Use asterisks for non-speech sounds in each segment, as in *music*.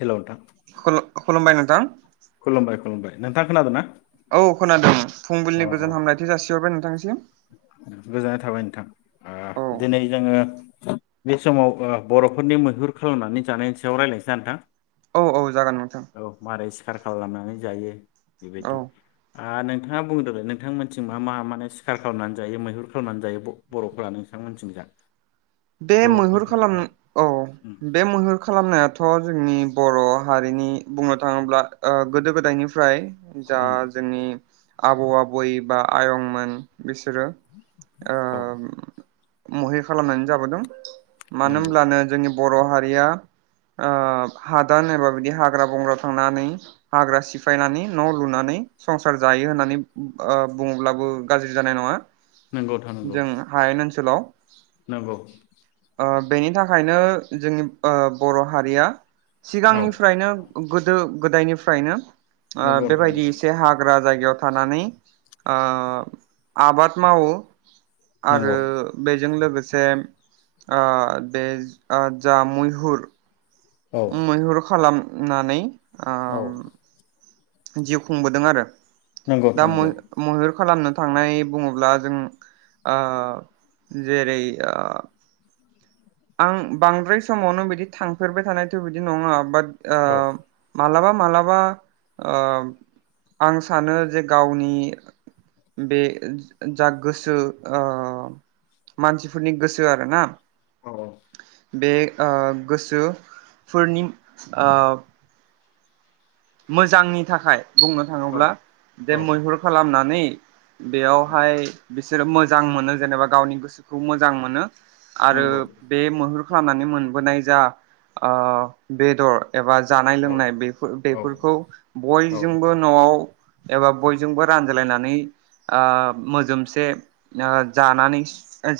Hello नोंथां खुलुमबाय नोंथां खुलुमबाय खुलुमबाय नोंथाङा खोनादों ना औ खोनादों अ फुंबिलिनि अ गोजोन हामलायथि जासि हरबाय नोंथांसिम गोजोननाय थाबाय नोंथां ओ औ दिनै जोङो बे समाव बर'फोरनि मैहुर खालामनानै जानायनि सायाव रायज्लायनोसैना औ औ जागोन नोंथां नोंथां औ मारै सिखार खालामनानै जायो औ बेबायदि आ नोंथाङा बुंदोंलै नोंथांमोनथिं मा मा माने सै खार खालामनानै जायो मैहुर खालामनानै जायो बर'फोरा नोंथांमोनथिं जा बे बेखौ मैहुर खोन्था खालाम औ उम बे मैहुर खालामनायाथ' जोंनि बर' हारिनि बुंनो थाङोब्ला ओ गोदो गोदायनिफ्राय जा उम जोंनि आबौ आबै बा आयंमोन बिस सोरो आ औ महि खालामनायनि जाबोदों मानो नंगौ होनब्लानो जोंनि बर' हारिया ओ हादान एबा बिदि हाग्रा बंग्रा थांनानै हाग्रा सिफायनानै न' लुनानै संसार जायो होननानै ओ बुङोब्लाबो गाज्रि जानाय नङा नंगौ नोंथां नंगौ जों हायेन ओनसोलाव नंगौ ओ बेनि थाखायनो जोंनि ओ बर' हारिया औ सिगांनिफ्रायनो गोदो गोदायनिफ्रायनो ओ नंगौ नोंथां बेबायदि नंगौ एसे हाग्रा जायग याव थानानै ओ आबाद मावो नंगौ आरो बेजों लोगो सेम आ बे ओ जा मैहुर औ ओम मैहुर खालाम नानै औ आम जिउ खुंबोदों आरो नंगौ दा नोंथां मै नंगौ मैहुर खालामनो थांनाय बुङोब्ला जों ओ जेरै आं बांद्राय समावनो बिदि थांफेरबाय थानायथ' बिदि नङा बाट आ औ मालाबा मालाबा ओ आं सानो जे गावनि बे जा गोसो ओ मानसिफोरनि गोसो आरोना अ बे ओ गोसोफोरनि ओ मोजांनि थाखाय बुंनो थाङोब्ला औ औ दे मैहुर खालामनानै *inaudible* बेयावहाय बिसोरो मोजां मोनो जेनेबा गावनि गोसोखौ मोजां मोनो आरो नंगौ बे मैहुर खालामनानै मोनबोनाय जा ओ बेदर एबा जानाय औ लोंनाय बेफोर बे फोरखौ औ बयजोंबो न'आव एबा बयजोंबो रानज्लायनानै ओ मोजोमसे ओ जानानै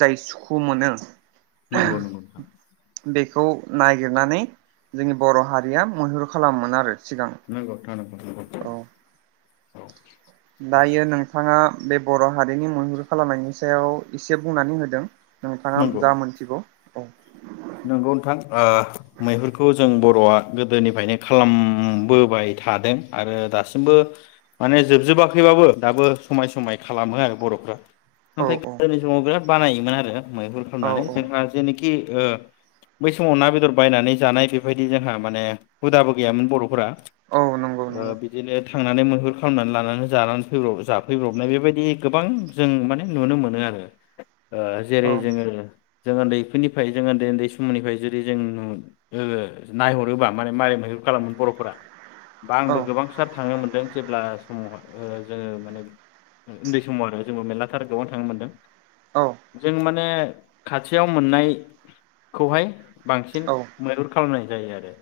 जाय सुखु मोनो नंगौ नंगौ बेखौ नागिरनानै जोंनि बर' हारिया मैहुर खालामोमोन आरो सिगां नंगौ नोंथां नंगौ नंगौ औ औ दायो नोंथाङा बे बर' हारिनि मैहुर खालामनायनि सायाव एसे बुंनानै होदों नंगौ नोंथाङा जा मोनथिगौ औ नंगौ नोंथां ओ मैहुरखौ जों बर'आ गोदोनिफ्रायनो खालामबोबाय थादों आरो दासिमबो माने जोबजोबाखैबाबो दाबो समाय समाय खालामो आरो बर'फ्रा नाथाय औ गोदोनि समाव बिराद बानायोमोन आरो मैहुर औ खालामनानै जोंहा जेनिखि ओ बै समाव ना बेदर बायनानै जानाय बेबायदि जोंहा माने हुदाबो गैयामोन बर'फोरा औ नंगौ ओ नंगौ बिदिनो थांनानै मैहुर खालामनानै लानानै जानानै फै जाफैब्रबनाय बेबायदि गोबां जों माने नुनो मोनो आरो ओ जेरै औ जोङो जोंङो उन्दैफोरनिफ्राय जों उन्दै उन्दै बे समनिफ्राय जुदि जों ओ नायहरोबा माने मालाय महबो खालामोमोन बर'फोरा बा आंबो औ गोबां सार थांनो मोनदों जेब्ला समाव ओ जोङो माने उन्दै समाव आरो जोंबो मेरलाथार गोबनो थांनो मोनदों औ जों माने खाथियाव मोननाय खौहाय बांसिन औ मैहुर खालामनाय जायो आरो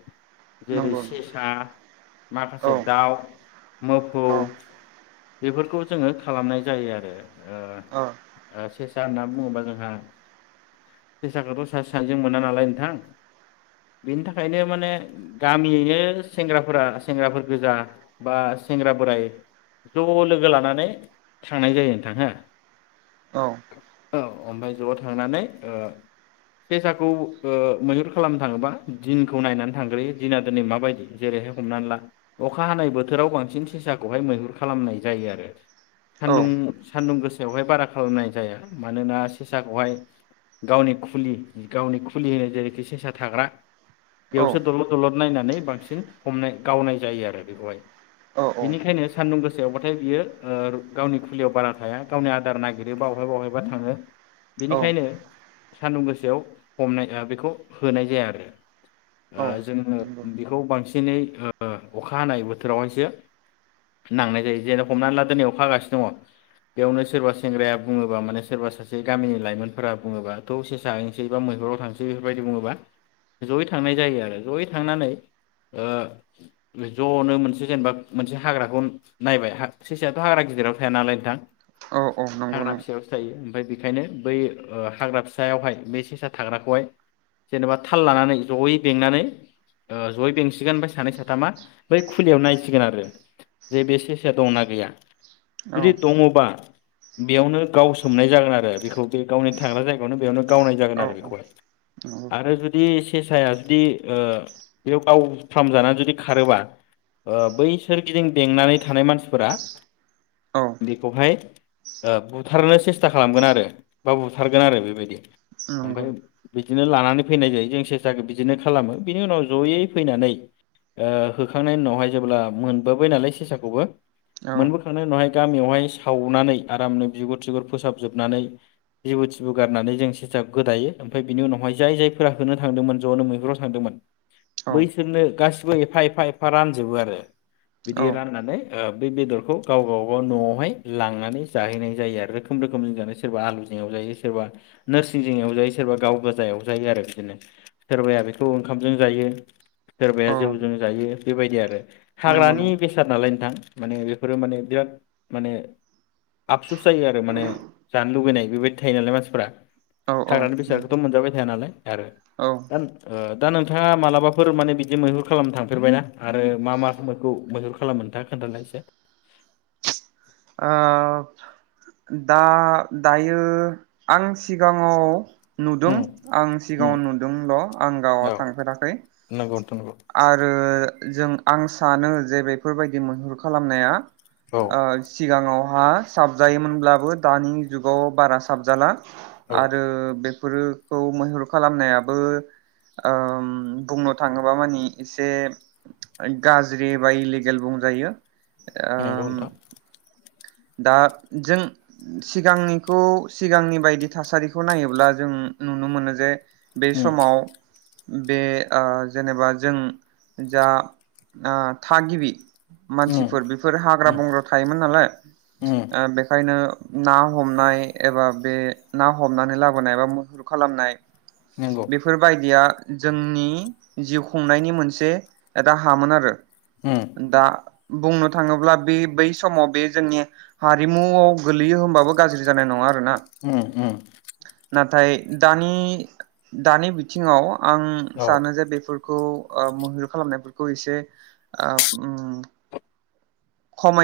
जेरै नंगौ सेसा माखासे औ दाउ मोफौ औ बेफोरखौ जोङो खालामनाय जायो आरो ओ सा होनना बुङोबा जोंहा फेसाखौथ' सास सानजों मोना नालाय नोंथां बिनि थाखायनो माने गामियैनो सेंग्राफोरा सेंग्राफोर गोजा बा सेंग्रा बोराय ज' लोगो लानानै थांनाय जायो नोंथां हो औ औ ओमफाय ज' थांनानै ओ सेसाखौ ओ मैहुर खालामनो थाङोबा दिनखौ नायनानै थांग्रोयो दिना दिनै माबायदि जेरैहाय हमनानै ला अखा हानाय बोथोराव बांसिन सेसाखौहाय मैहुर खालामनाय जायो आरो औ सान्दुं सान्दुं गोस सायावहाय बारा खालामनाय जाया मानोना सेसाखौहाय गावनि खुलि गावनि खुलि होनो जेरैखि सेसा थाग्रा यावसो औ दल' दलद नायनानै बांसिन हमनाय गावनाय जायो आरो बेखौहाय औ बिनिखायनो सान्दुं गोसायावबाथाय बियो ओ गावनि खुलियाव बारा थाया गावनि आदार नागिरो बावहाय बावहायबा थाङो बिनिखायनो सान्दुं गोसायाव हमनाय ओ बेखौ होनाय जाया आरो ओ औ जोङो नंगौ बिखौ बांसिनै ओ अखा हानाय बोथोरावहायसो नांनाय जायो जेन' हमनानै ला दोनै अखा हागासिनो दङ बेयावनो सोरबा सेंग्राया बुङोबा माने सोरबा सासे गामिनि लाइमोनफोरा बुङोबा थ' सेसा होय सै बा मैहुराव थांसै बेफोरबायदि बुङोबा जयै थांनाय जायो आरो जयै थांनानै ओ ज'नो मोनसे जेनबा मोनसे हाग्राखौ नायबाय हा सेसायाथ' हाग्रा गिदिराव थाया नालाय नोंथां औ औ नंगौ हाग्रा नंगौ फिसायावसो थायो ओमफाय बि खायनो बै ओ हाग्रा फिसायावहाय बै सेसा थाग्राखौहाय जेनबा थाल लानानै जयै बेंनानै ओ जयै बेंसिगोन ओमफ्राय सानै साथामा बै खुलियाव नायसिगोन आरो जे बे सेसाया दंना गैया औ जुदि दङबा बेयावनो गावसोमनाय जागोन आरो बेखौ बे गावनि थाग्रा जायगायावनो बेयावनो गावनाय औ जागोन आर रो औ बेखौहाय नंगौ आरो जुदि सेसाया जुदि ओ बेयाव गाव फ्रामजानानै जुदि खारोबा ओ बै सोरगिदिं बेंनानै थानाय मानसिफोरा औ बेखौहाय ओ बुथारनो सेस्था खालामगोन आरो बा बुथारगोन आरो बेबायदि नंगौ ओमफाय बिदिनो लानानै फैनाय जायो जों सेसाखो बिदिनो खालामो बिनि उनाव जयै फैनानै ओ होखांनायनि उनावहाय जेब्ला मोनबोबाय नालाय सेसाखौबो औ मोनबोखांनाय उनावहाय गामियावहाय सावनानै आरामनो बिगुर थिगुर फोसाबजोबनानै जिबु थिबु गारनानै जों सेसा गोदायो ओमफाय बिनि उनावहाय जाय जायफोरा होनो थांदोंमोन ज'नो मैहुराव थांदोंमोन औ बैसोरनो गास बो एफा एफा एफा रानजोबो आरो बिदि राननानै ओ बे बेदरखौ गावगा बागाव न'आवहाय लांनानै जाहैनाय जायो आरो रोखोम रोखोम जों जानाय सोरबा आलुजों एवजायो सोरबा नोरस सिं जों एवजायो सोरबा गाव गोाजा एवजायो आरो बिदिनो सोरबाया बेखौ ओंखामजों जायो सोरबाया औ जौजों जायो बेबायदि आर नंगौ हाग्रानि नंगौ बेसाद नालाय नोंथां माने बेफोरो माने बिराद माने आफसुस जायो आरो माने जानो लुबैनाय बेबायदि थायो नालाय मानसिफोरा औ औ हाग्रानि बेसादखौथ' नंगौ मोनजाबाय थाया नालाय आरो दा दा नोंथाङा मालाबाफोर माने बिदि मैहुर खालामनो थांफेरबायना आरो मा माखौ मैहुर खालामो नोंथाङा खोन्थालाय एसे ओ दा दायो आं सिगाङाव नुदों उम आं उम सिगाङाव नुदोंल' आं गावआ औ थांफेराखै नंगौ नोंथां नंगौ आरो जों आं सानो जे बेफोरबायदि मैहुर खालामनाया औ ओ सिगाङाव हा साबजायोमोनब्लाबो दानि जुगाव बारा साबजाला औ आरो बे मैहुर खालामनायाबो ओ बुंनो थाङो माबा मानि एसे गाज्रि बा इलिगेल बुंजायो आ नंगौ नोंथां दा जों सिगांनिखौ सिगांनि बायदि थासारिखौ नायोब्ला जों नुनो मोनो जे बे उम समाव बे ओ जेनेबा जों जा ओ थागिबि उम मानसिफोर बेफोर हाग्रा उम बंग्रा थायोमोन नालाय उम बेखायनो ना हमनाय एबा बे ना हमनानै लाबोनाय एबा मुहुर खालामनाय नंगौ बेफोरबायदिया जोंनि जिउ खुंनायनि मोनसे राहामोन आरो उम दा बुंनो थाङोब्ला बे बै समाव बे जोंनि हारिमुआव गोलैयो होनबाबो गाज्रि जानाय नङा। ना उम उम नाथाय दानि दानि बिथिङाव आं औ सानो जे बे फोर मैहुर खालामनायफोरखौ ओ एसे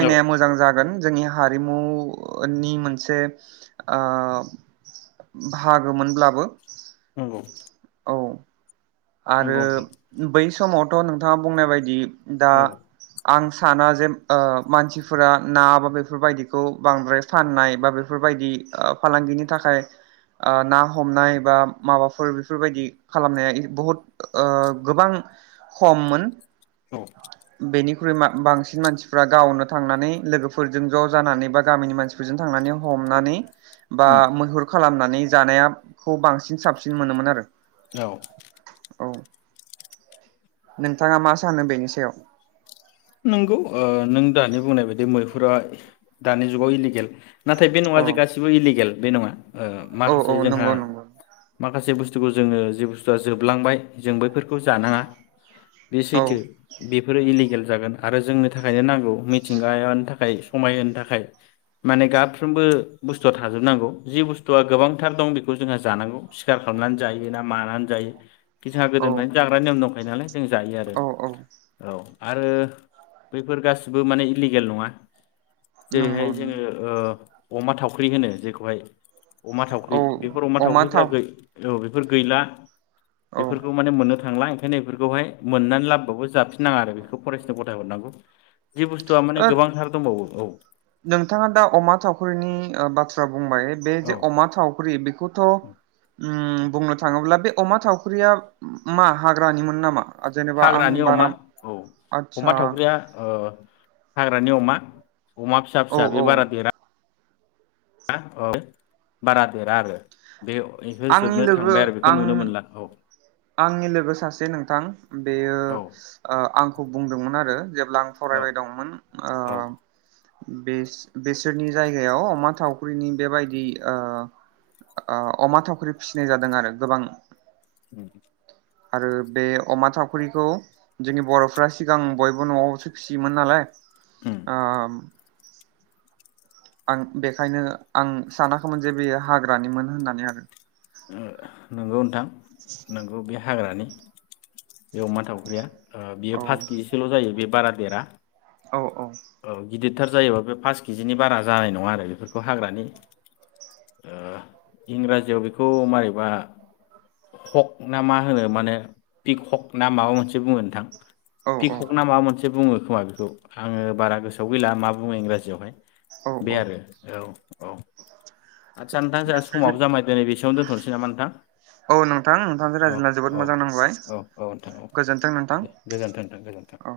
औ मोजां जागोन। जोंनि हारिमुनि मोनसे ओ बाहागोमोनब्लाबो नंगौ औ आरो नंगौ नोंथां बै समावथ' नोंथाङा बुंनाय बायदि दा औ आं साना ओ जे मानसिफोरा ना बा बेफोरबायदिखौ बांद्राय फाननाय बा बेफोरबायदि ओ फालांगिनि थाखाय ओ ना हमनाय बा माबाफोर बेफोरबायदि खालामनाया बहुद ओ गोबां खमोन औ बेनि ख्रुइ बा-बांसिन मानसिफ्रा गावनो थांनानै लोगोफोरजों ज' जानानै बा गामिनि मानसिफोरजों थांनानै हमनानै बा उम मैहुर खालामनानै नै जानाया खौ बांसिन साबसिन मोनोमोन आरो। औ औ नोंथाङा मा सानो बेनि सायाव नंगौ ओ नों दानि बुंनाय बायदि मैहुरा दानि जुगाव इलिगेल नाथाय बे औ न'आ जे गासिबो इलिगेल बे नङा ओ औ माखासे औ जोंहा नंगौ नंगौ माखासे बस्थु जे बुस्थुखौ जोङो जे बस्थुआ जोबलांबाय जों बैफोरखौ जानाङा बे औ सैथो बेफोरो इलिगेल जोन आरो जोंनि थाखायनो नांगौ मिथिंगानि थाखाय समाय होनो थाखाय माने गाफ्रोमबो बुस्थुआ थाजोबनांगौ जि बुस्थुआ गोबांथार दं बेखौ जोंहा जानांगौ सिखार खालामनानै जायो ना मानानै जायो। जोंहा औ गोदोनिफ्राय जाग्रा नियम दंखौ खायो नालाय जों जायो आरो औ औ औ आरो बैफोर गासिबो माने इलिगेल नङा नंगौ जेरैहाय नंगौ जोङो अमा थावख्रि होनो जेखौहाय अमा औ थावख्रि बेफोर अमा थावख्रिफ्रा गै औ बेफोर गैला औ बेफोरखौ माने मोननो थांला ओंखायनो बेफोरखौहाय मोननानै लाबाबो जाफिननाङा आरो बेखौ फरेसनो गथायहरनांगौ जि बुस्थुआ माने ओ गोबांथार दंबावो औ नोंथाङा दा अमा थावख्रिनि ओ बाथ्रा बुंबाय बे जे औ अमा थावख्रि बेखौथ' उम बुंनो थाङोब्ला बे अमा थावख्रिया मा हाग्रानिमोन नामा जेनेबा आं हाग्रानि बारा अमा औ आदसा अमा थावख्रिया ओ हा ग्रानि अमा अमा फिसा औ फिसा औ बे बारा देरा हा औ बारा देरा आरो बे बेफोर आंनि जोबनो लोगो थांबाय आरो बेखौ आं नुनो मोनला औ आंनि लोगो सासे नोंथां बेयो औ ओ आं खौ बुंदोंमोन आरो जेब्ला आं फरायबाय दंमोन औ ओ बे बेसोरनि जायगायाव अमा थावख्रिनि बेबायदि ओ ओ अमा थावख्रि फिसिनाय जादों आरो गोबां उम आरो बे अमा थावख्रिखौ जोंनि बर'फ्रा सिगां बयबो न'आवसो फिसियोमोन नालाय उम ओ आं बेखायनो आं सानाखैमोन जे बेयो हाग्रानिमोन होननानै आं ओ नंगौ नोंथां नंगौ बे हाग्रानि बे अमा थावख्रिया ओ बियो औ फास केजिसोल' जायो बे बारा देरा औ औ गिदिरथार जायोबा बे पास केजिनि बारा जानाय नङा आरो बेफोरखौ हाग्रानि ओ इंराजियाव बेखौ मारैबा हक ना मा होनो माने पिक हक ना माबा मोनसे बुङो नोंथां औ पि हक ना औ माबा मोन से बुङो खोमा बेखौ आङो बारा गोसोआव गैला मा बुङो इंराजियावहाय औ बे औ आरो औ औ आदसा नोंथां जोंहा समाव जामाय दिनै बेसेयावनो दोन्थ'नोसै नामा नोंथां औ नोंथां नोंथांजों औ रायज्लायना जोबोद औ मोजां नांबाय औ औ नोंथां औ गोजोन्थों नोंथां दे गोजोनथों नोंथां गोजोनथों औ